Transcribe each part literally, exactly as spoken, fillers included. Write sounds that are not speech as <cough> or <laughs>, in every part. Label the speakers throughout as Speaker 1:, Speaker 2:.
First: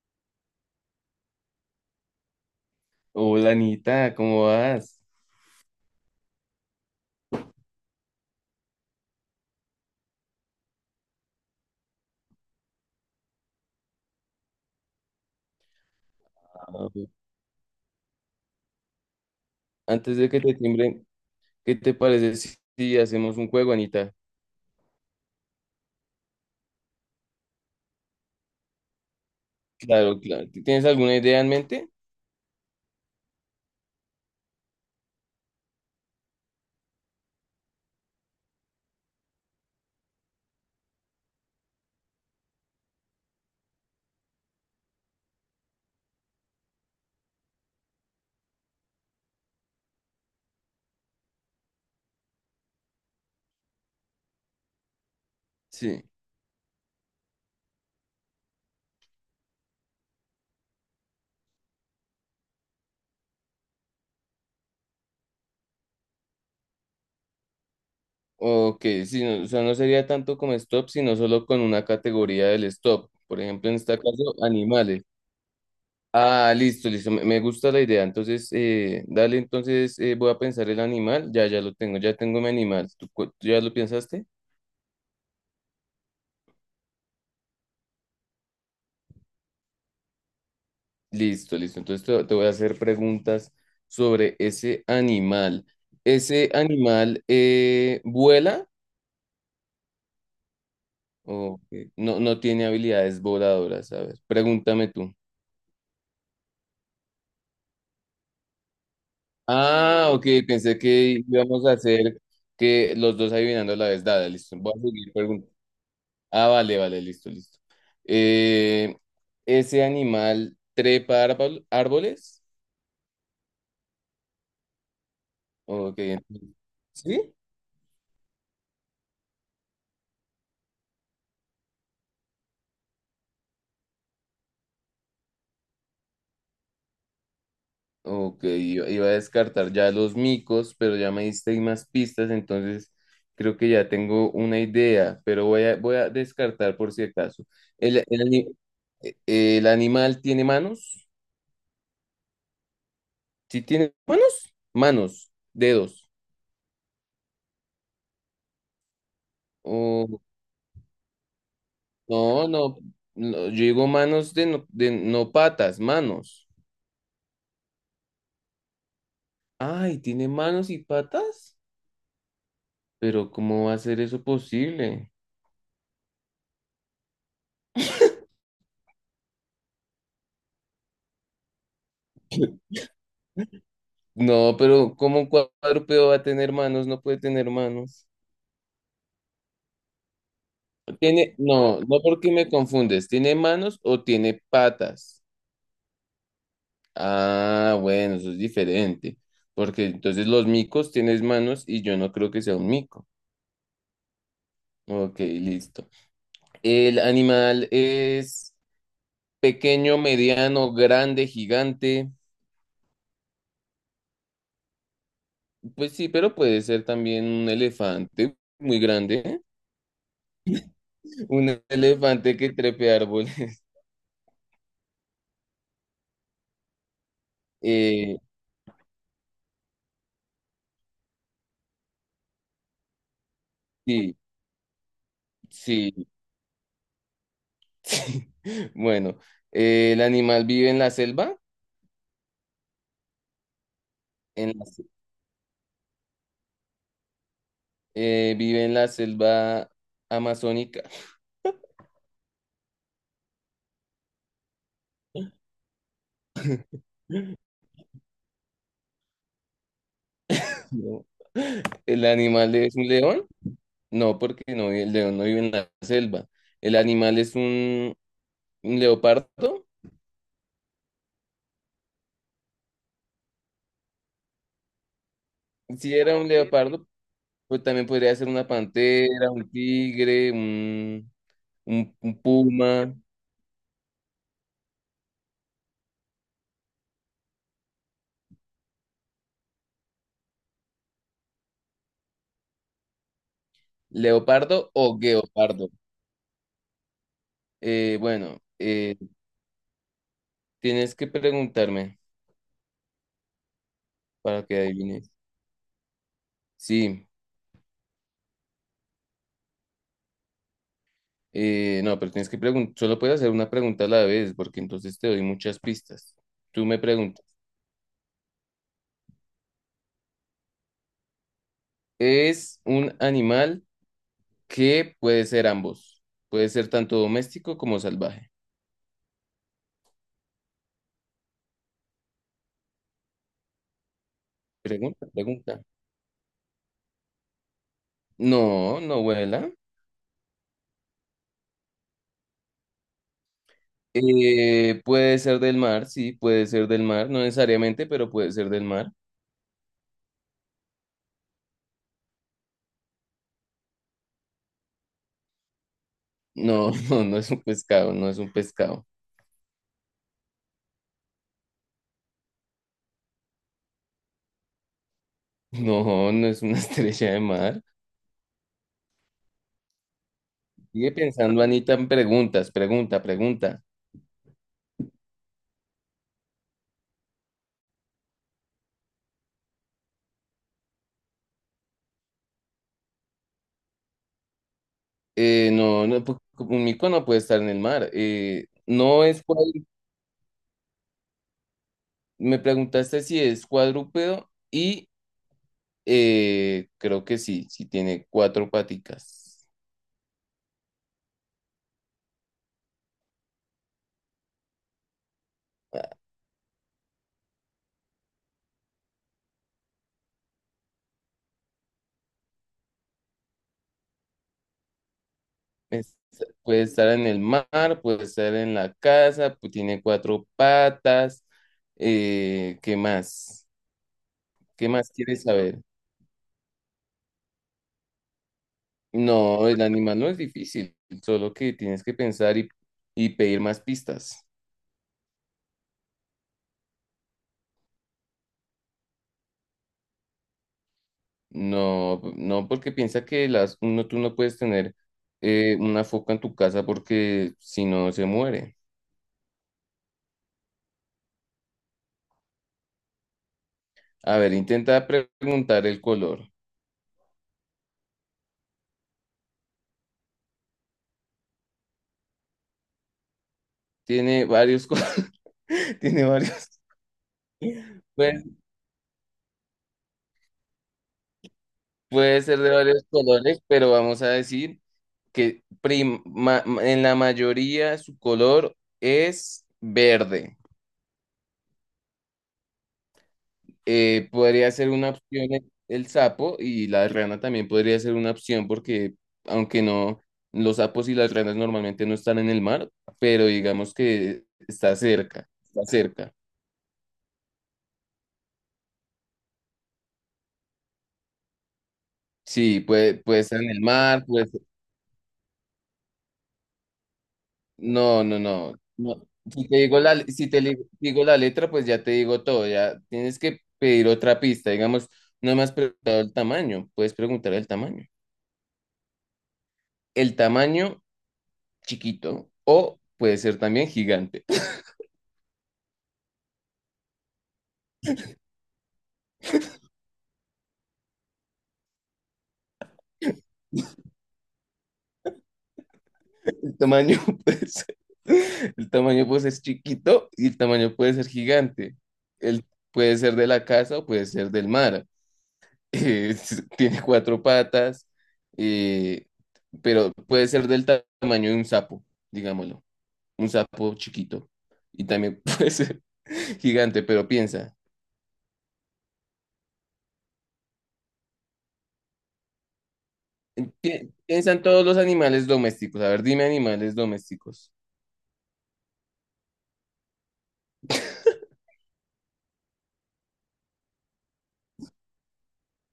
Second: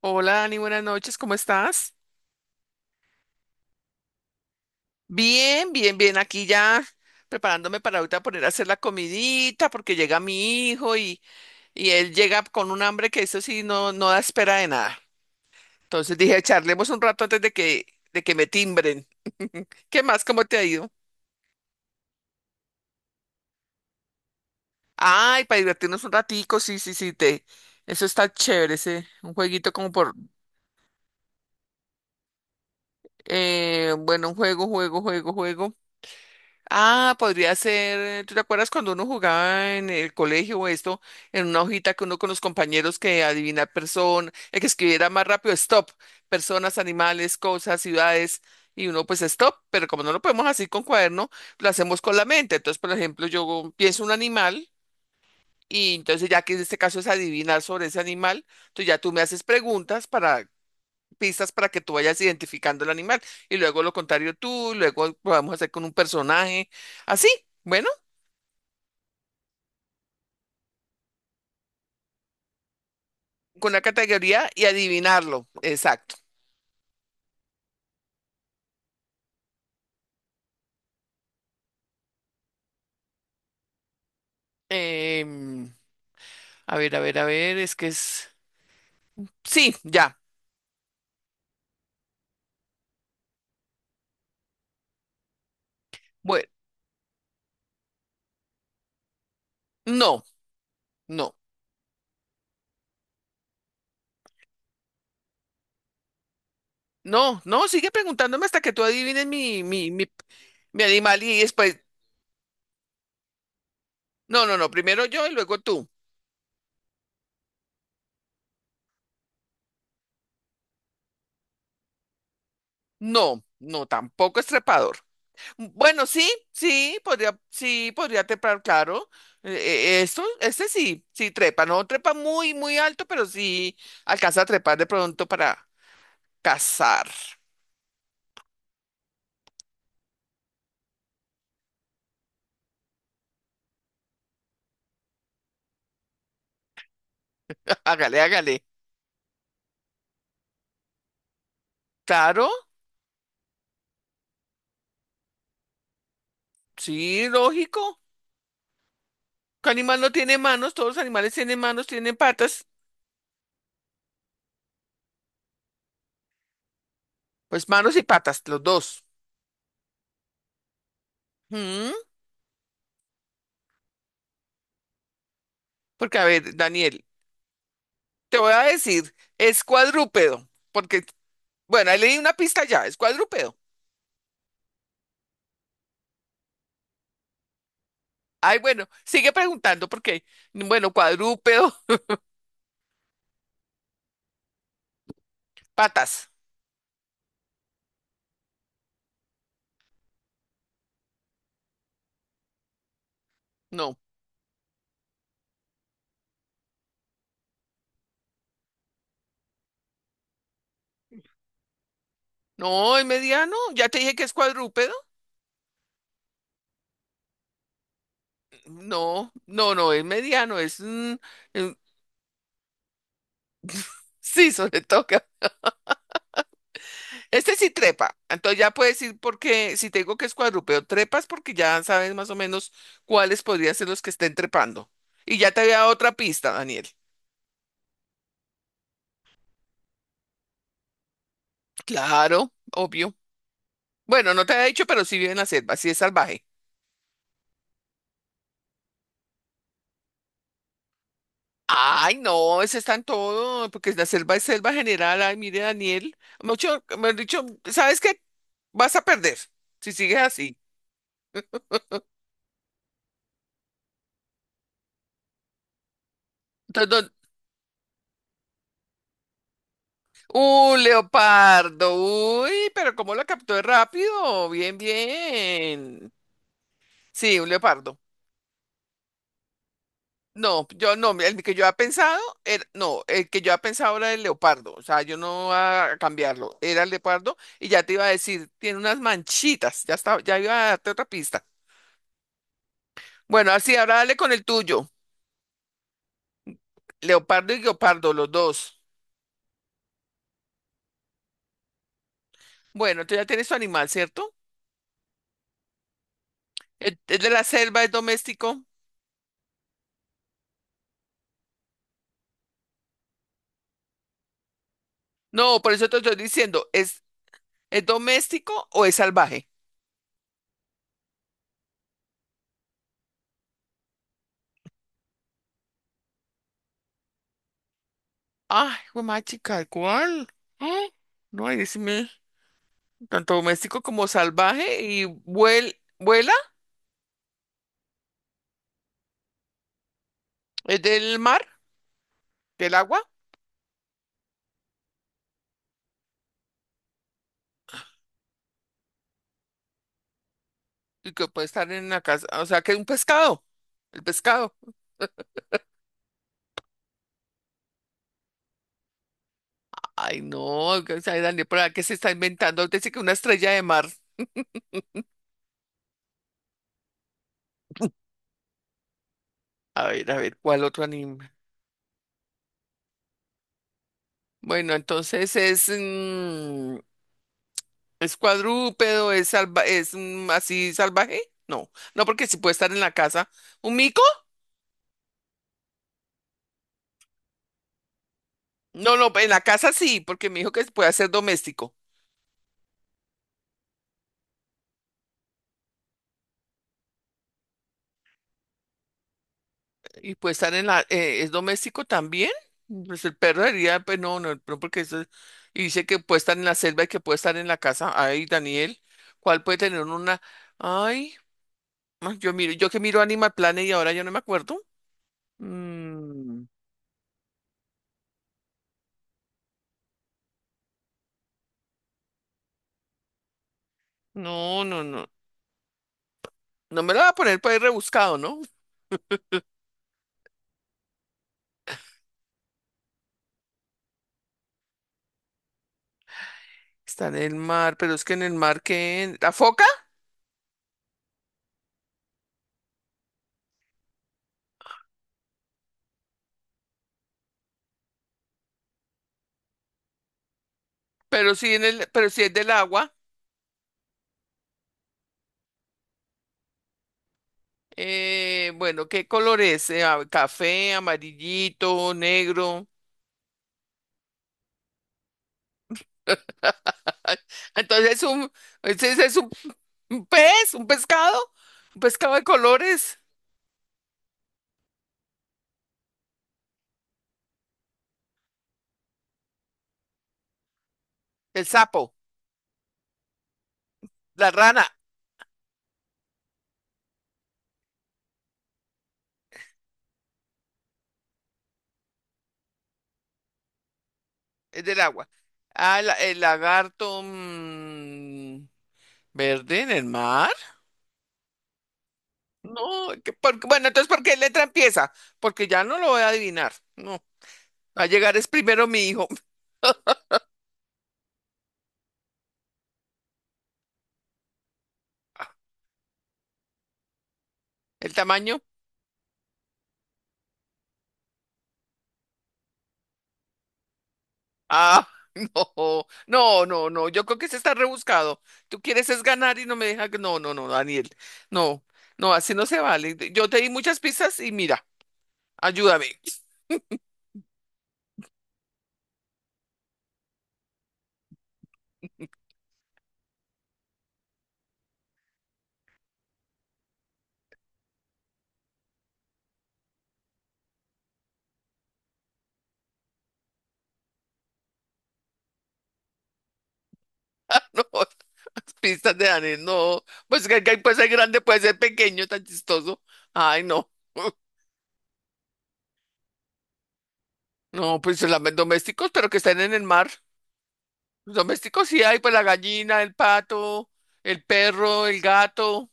Speaker 1: Hola, Dani, buenas noches, ¿cómo estás?
Speaker 2: Hola Anita, ¿cómo vas?
Speaker 1: Bien, bien, bien, aquí ya preparándome para ahorita poner a hacer la comidita porque llega mi hijo y, y él llega con un hambre que eso sí no, no da espera de nada. Entonces dije, charlemos
Speaker 2: Ah,
Speaker 1: un rato antes de que, de que me timbren. ¿Qué
Speaker 2: Antes
Speaker 1: más?
Speaker 2: de que
Speaker 1: ¿Cómo
Speaker 2: te
Speaker 1: te ha ido?
Speaker 2: timbren, ¿qué te parece si si hacemos un juego, Anita?
Speaker 1: Ay, para divertirnos un ratico, sí, sí, sí, te... Eso está chévere, ese, un jueguito como por,
Speaker 2: Claro, claro. ¿Tienes alguna idea en mente?
Speaker 1: eh, bueno, un juego, juego, juego, juego. Ah, podría ser, ¿tú te acuerdas cuando uno jugaba en el colegio o esto, en una hojita que uno con los compañeros que adivinar persona, el que escribiera más rápido, stop, personas, animales, cosas, ciudades, y uno pues stop, pero como no lo podemos así con cuaderno, lo hacemos con la mente. Entonces, por ejemplo, yo pienso un animal y
Speaker 2: Sí.
Speaker 1: entonces ya que en este caso es adivinar sobre ese animal, entonces ya tú me haces preguntas para pistas para que tú vayas identificando el animal y luego lo contrario tú, y luego lo vamos a hacer con un personaje, así, bueno,
Speaker 2: Ok, sí, no, o sea, no sería tanto como stop, sino solo con una categoría del stop. Por ejemplo,
Speaker 1: con
Speaker 2: en
Speaker 1: una
Speaker 2: este caso,
Speaker 1: categoría y
Speaker 2: animales.
Speaker 1: adivinarlo, exacto.
Speaker 2: Ah, listo, listo. Me, me gusta la idea. Entonces, eh, dale, entonces eh, voy a pensar el animal. Ya, ya lo tengo, ya tengo mi animal. ¿Tú, cu- tú ya lo pensaste?
Speaker 1: Em, a ver, a ver, a ver, es que es... Sí, ya,
Speaker 2: Listo, listo. Entonces te, te voy a hacer preguntas sobre ese animal.
Speaker 1: bueno,
Speaker 2: ¿Ese animal eh, vuela
Speaker 1: no, no,
Speaker 2: o qué? ¿No, no tiene habilidades voladoras? A ver, pregúntame tú.
Speaker 1: no, no, sigue preguntándome hasta que tú adivines mi, mi, mi,
Speaker 2: Ah, ok, pensé
Speaker 1: mi animal
Speaker 2: que
Speaker 1: y
Speaker 2: íbamos a
Speaker 1: después,
Speaker 2: hacer que los dos adivinando a la vez. Dale,
Speaker 1: no, no,
Speaker 2: listo.
Speaker 1: no,
Speaker 2: Voy a
Speaker 1: primero
Speaker 2: seguir
Speaker 1: yo y
Speaker 2: preguntando.
Speaker 1: luego tú.
Speaker 2: Ah, vale, vale, listo, listo. Eh, ¿ese animal trepa árbol- árboles?
Speaker 1: No, no, tampoco es trepador.
Speaker 2: Ok,
Speaker 1: Bueno,
Speaker 2: ent-
Speaker 1: sí, sí,
Speaker 2: ¿sí?
Speaker 1: podría, sí, podría trepar, claro. Eh, eh, esto, este sí, sí trepa, no trepa muy, muy alto, pero sí alcanza a trepar de pronto para cazar.
Speaker 2: Ok, iba iba a descartar ya los micos, pero ya me diste ahí más pistas, entonces creo que ya tengo una idea, pero voy a, voy a descartar por si acaso.
Speaker 1: <laughs>
Speaker 2: ¿El,
Speaker 1: Hágale,
Speaker 2: el, ani-
Speaker 1: hágale.
Speaker 2: eh, el animal tiene manos?
Speaker 1: Claro,
Speaker 2: ¿Sí tiene manos? Manos, dedos.
Speaker 1: sí, lógico. ¿Qué animal no
Speaker 2: O
Speaker 1: tiene manos? Todos los animales tienen manos, tienen
Speaker 2: no,
Speaker 1: patas.
Speaker 2: no, no, yo digo manos de no, de no patas, manos.
Speaker 1: Pues manos y patas, los dos.
Speaker 2: Ay, ¿tiene manos y patas?
Speaker 1: Mm,
Speaker 2: Pero ¿cómo va a ser eso posible?
Speaker 1: porque, a ver, Daniel, te voy a decir, es cuadrúpedo, porque, bueno, ahí leí una pista ya, es cuadrúpedo.
Speaker 2: No, pero ¿cómo un cuadrúpedo va a tener manos? No puede tener manos.
Speaker 1: Ay, bueno, sigue preguntando porque, bueno,
Speaker 2: Tiene,
Speaker 1: cuadrúpedo,
Speaker 2: no, no porque me confundes. ¿Tiene manos o tiene patas?
Speaker 1: <laughs> patas.
Speaker 2: Ah, bueno, eso es diferente. Porque entonces los micos tienes manos y yo no creo que sea un mico.
Speaker 1: No,
Speaker 2: Ok, listo. El animal es pequeño, mediano, grande, gigante.
Speaker 1: no, es mediano. Ya te dije que es cuadrúpedo.
Speaker 2: Pues sí, pero puede ser también un elefante muy
Speaker 1: No,
Speaker 2: grande.
Speaker 1: no, no, es mediano, es... mm,
Speaker 2: <laughs> Un
Speaker 1: mm,
Speaker 2: elefante que trepe árboles. <laughs>
Speaker 1: sí, <laughs> sobre todo. Que- este sí trepa.
Speaker 2: Eh,
Speaker 1: Entonces ya puedes ir porque, si te digo que es cuadrúpedo, trepas porque ya sabes más o menos cuáles podrían ser los que
Speaker 2: sí.
Speaker 1: estén trepando. Y ya te había dado
Speaker 2: Sí,
Speaker 1: otra pista, Daniel.
Speaker 2: Sí. <laughs> Bueno, eh, el animal vive en la selva,
Speaker 1: Claro, obvio. Bueno, no te
Speaker 2: en la
Speaker 1: había
Speaker 2: se-
Speaker 1: dicho, pero sí vive en la selva, sí es salvaje.
Speaker 2: eh, vive en la selva amazónica.
Speaker 1: Ay, no, ese está en todo, porque la selva es selva general. Ay, mire, Daniel. Mucho, me han dicho,
Speaker 2: <laughs>
Speaker 1: ¿sabes qué? Vas a perder si sigues así.
Speaker 2: No. ¿El animal es un león? No, porque no, el león no vive en la selva. ¿El
Speaker 1: Entonces, don-
Speaker 2: animal es un, un leopardo?
Speaker 1: un leopardo. Uy, pero ¿cómo lo captó de rápido? Bien,
Speaker 2: Si
Speaker 1: bien.
Speaker 2: era un leopardo,
Speaker 1: Sí, un
Speaker 2: pues también
Speaker 1: leopardo.
Speaker 2: podría ser una pantera, un tigre,
Speaker 1: No, yo
Speaker 2: un,
Speaker 1: no, el que yo había
Speaker 2: un-
Speaker 1: pensado,
Speaker 2: un
Speaker 1: era-
Speaker 2: puma,
Speaker 1: no, el que yo había pensado era el leopardo. O sea, yo no iba a cambiarlo. Era el leopardo y ya te iba a decir, tiene unas manchitas. Ya estaba, ya iba a darte otra pista. Bueno, así, ahora dale con el
Speaker 2: leopardo
Speaker 1: tuyo.
Speaker 2: o guepardo.
Speaker 1: Leopardo y
Speaker 2: Eh,
Speaker 1: guepardo, los
Speaker 2: bueno,
Speaker 1: dos.
Speaker 2: eh, tienes que preguntarme
Speaker 1: Bueno, tú ya tienes tu animal, ¿cierto?
Speaker 2: para que adivines.
Speaker 1: ¿Es
Speaker 2: Sí,
Speaker 1: es de la selva, es doméstico?
Speaker 2: eh, no, pero tienes que preguntar, solo puedes hacer una pregunta a la vez, porque entonces te doy muchas
Speaker 1: No, por eso te
Speaker 2: pistas.
Speaker 1: estoy
Speaker 2: Tú
Speaker 1: diciendo,
Speaker 2: me
Speaker 1: ¿es,
Speaker 2: preguntas,
Speaker 1: es doméstico o es salvaje?
Speaker 2: ¿es un animal que puede ser ambos? Puede ser tanto doméstico como salvaje.
Speaker 1: Ay, güey, chica, ¿cuál? Ah, no, ahí decime, tanto doméstico como salvaje y
Speaker 2: Pregunta, pregunta.
Speaker 1: vuel- vuela,
Speaker 2: No, no vuela.
Speaker 1: es del mar, del agua,
Speaker 2: Eh, puede ser del mar, sí, puede ser del mar, no necesariamente, pero puede ser del mar.
Speaker 1: y que puede estar en la casa, o sea, que es un pescado, el pescado.
Speaker 2: No, <laughs> no, no es un pescado, no es un pescado.
Speaker 1: Ay, no, que- o sea, Daniel, ¿para qué se está inventando? Dice que una estrella de mar.
Speaker 2: No, no es una <laughs> estrella de mar.
Speaker 1: A ver, a ver, ¿cuál otro
Speaker 2: Sigue
Speaker 1: animal?
Speaker 2: pensando, Anita, en preguntas, pregunta, pregunta.
Speaker 1: Bueno, entonces es, mm, es cuadrúpedo, es salva, es mm, así salvaje. No, no, porque si puede estar en la casa. ¿Un mico?
Speaker 2: Eh, no, no, pu- un mico no puede estar en el mar. Eh,
Speaker 1: No,
Speaker 2: no
Speaker 1: no,
Speaker 2: es
Speaker 1: en la
Speaker 2: cuadru-
Speaker 1: casa sí, porque me dijo que puede ser doméstico.
Speaker 2: me preguntaste si es cuadrúpedo y eh, creo que sí, sí tiene cuatro paticas.
Speaker 1: Y puede estar en la, eh, ¿es doméstico también? Pues el perro diría, pues no, no, no, porque eso es- y dice que puede estar en la selva y que puede estar en la casa. Ay, Daniel, ¿cuál puede tener una? Ay, ah, yo miro, yo que miro Animal Planet y ahora yo no me acuerdo.
Speaker 2: Es-
Speaker 1: Mm,
Speaker 2: puede estar en el mar, puede estar en la casa, pues tiene cuatro patas. Eh, ¿qué más?
Speaker 1: no,
Speaker 2: ¿Qué
Speaker 1: no,
Speaker 2: más
Speaker 1: no.
Speaker 2: quieres saber?
Speaker 1: No me lo va a poner para ir rebuscado, ¿no?
Speaker 2: No, el animal no es difícil, solo que tienes que pensar y, y pedir más pistas.
Speaker 1: Está en el mar, pero es que en el mar que la foca,
Speaker 2: No, no, porque piensa que las, uno, tú no puedes tener eh, una foca en tu casa porque si no se muere.
Speaker 1: pero sí en el, pero sí es del agua.
Speaker 2: A ver, intenta pre- preguntar el color.
Speaker 1: Eh, bueno, ¿qué color es? Eh, a- café, amarillito, negro.
Speaker 2: Tiene varios colores, <laughs> tiene varios,
Speaker 1: Ah, entonces es
Speaker 2: puede,
Speaker 1: un, ese ese es un, un pez, un pescado, un pescado
Speaker 2: puede
Speaker 1: de
Speaker 2: ser de varios
Speaker 1: colores.
Speaker 2: colores, pero vamos a decir que prim- ma- en la mayoría su color es verde.
Speaker 1: El sapo,
Speaker 2: Eh,
Speaker 1: la
Speaker 2: podría
Speaker 1: rana,
Speaker 2: ser una opción el, el sapo y la rana también podría ser una opción porque aunque no, los sapos y las ranas normalmente no están en el mar, pero digamos que
Speaker 1: es
Speaker 2: está
Speaker 1: del agua.
Speaker 2: cerca, está
Speaker 1: Ah, la-
Speaker 2: cerca.
Speaker 1: el lagarto mm, verde en el mar.
Speaker 2: Sí,
Speaker 1: No,
Speaker 2: puede,
Speaker 1: que
Speaker 2: puede
Speaker 1: por-
Speaker 2: estar en el
Speaker 1: bueno, entonces, ¿por
Speaker 2: mar,
Speaker 1: qué
Speaker 2: pues
Speaker 1: letra empieza? Porque ya no lo voy a adivinar. No, va a
Speaker 2: no,
Speaker 1: llegar
Speaker 2: no,
Speaker 1: es
Speaker 2: no,
Speaker 1: primero mi
Speaker 2: no.
Speaker 1: hijo.
Speaker 2: Si te digo la, si te li- digo la letra, pues ya te digo todo, ya tienes que pedir otra pista, digamos, no me has
Speaker 1: <laughs>
Speaker 2: preguntado el tamaño, puedes preguntar el tamaño.
Speaker 1: ¿El tamaño?
Speaker 2: El tamaño chiquito o puede ser también gigante.
Speaker 1: Ah, <laughs> no, no, no, no. Yo creo que se está rebuscado. Tú quieres es ganar y no me deja. No, no, no, Daniel. No, no, así no se vale.
Speaker 2: <laughs>
Speaker 1: Yo te di muchas pistas y mira, ayúdame.
Speaker 2: El tamaño <laughs> puede ser, el tamaño puede ser chiquito y el tamaño puede ser gigante.
Speaker 1: <laughs>
Speaker 2: El, puede ser de la casa o puede ser del mar. <laughs> Es- tiene cuatro patas, eh, pero puede ser del ta- tamaño de un sapo, digámoslo. Un sapo chiquito. Y también <laughs> puede ser gigante, pero piensa.
Speaker 1: No, las pistas de Daniel, no. Pues que que puede ser grande, puede ser pequeño, tan chistoso. Ay, no.
Speaker 2: Pi- piensa
Speaker 1: <laughs>
Speaker 2: en todos los animales domésticos. A ver, dime animales domésticos.
Speaker 1: No, pues los domésticos, pero que están en el mar. Domésticos sí hay, pues la gallina, el pato, el perro, el gato.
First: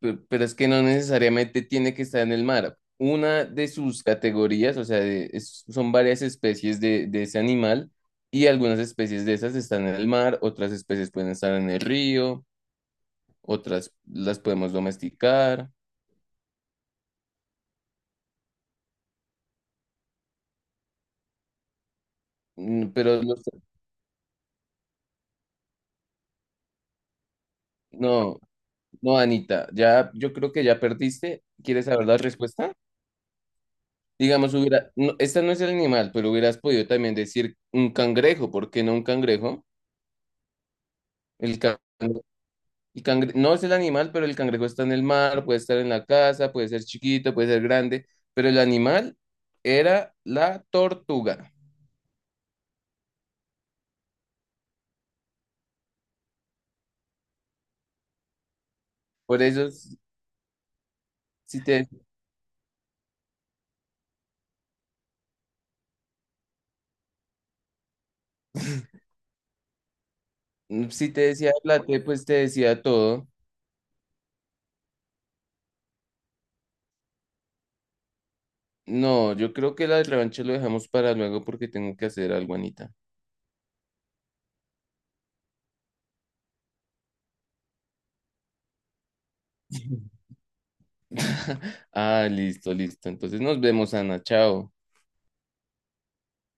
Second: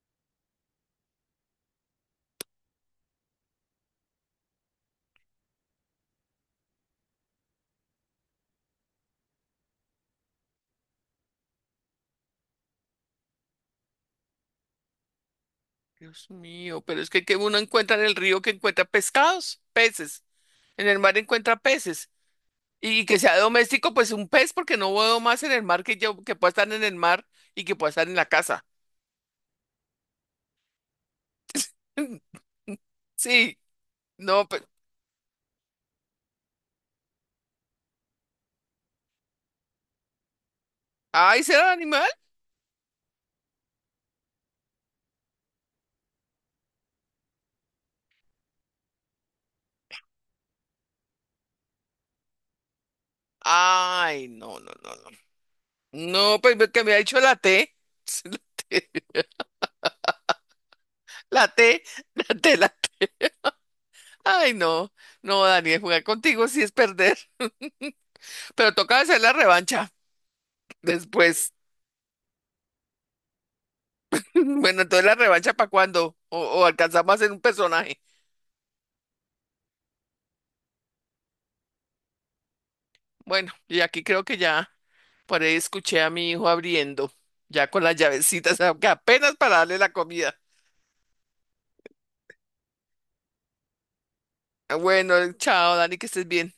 Speaker 2: Pe- Pero es que no necesariamente tiene que estar en el mar. Una de sus categorías, o sea, de- es- son varias especies de, de ese animal y algunas especies de esas están en el mar, otras especies pueden estar en el río, otras las podemos domesticar.
Speaker 1: Dios mío, pero es que, que uno encuentra en el río que encuentra pescados, peces. En el mar encuentra peces.
Speaker 2: Mm,
Speaker 1: Y que
Speaker 2: pero
Speaker 1: sea
Speaker 2: los-
Speaker 1: doméstico, pues un pez, porque no veo más en el mar que yo, que pueda estar en el mar y que pueda estar en la
Speaker 2: no,
Speaker 1: casa.
Speaker 2: no, Anita, ya yo creo que ya perdiste. ¿Quieres saber la respuesta?
Speaker 1: <laughs> Sí, no,
Speaker 2: Digamos,
Speaker 1: pues,
Speaker 2: hubiera, no, esta no es el animal, pero hubieras podido también decir un cangrejo, ¿por qué no un cangrejo?
Speaker 1: ay,
Speaker 2: El
Speaker 1: ¿será
Speaker 2: cangrejo.
Speaker 1: animal?
Speaker 2: El cangre- no es el animal, pero el cangrejo está en el mar, puede estar en la casa, puede ser chiquito, puede ser grande, pero el animal era la tortuga.
Speaker 1: Ay, no, no, no, no. No, pues que me ha dicho la te. <laughs>
Speaker 2: Por eso, s-
Speaker 1: La
Speaker 2: si
Speaker 1: te,
Speaker 2: te,
Speaker 1: la te, la te, la T. Ay, no, no, Daniel, jugar contigo sí es perder. <laughs> Pero toca hacer la revancha
Speaker 2: si te decía
Speaker 1: después.
Speaker 2: la pues te decía todo.
Speaker 1: <laughs> Bueno, entonces, ¿la revancha para cuándo? O, o alcanzamos a hacer un personaje.
Speaker 2: No, yo creo que la del revancha lo dejamos para luego porque tengo que hacer algo, Anita.
Speaker 1: Bueno, y aquí creo que ya por ahí escuché a mi hijo abriendo, ya con las llavecitas, <laughs> aunque apenas para darle la
Speaker 2: <laughs>
Speaker 1: comida.
Speaker 2: Ah, listo, listo. Entonces nos vemos, Ana. Chao.
Speaker 1: Bueno, chao, Dani, que estés bien.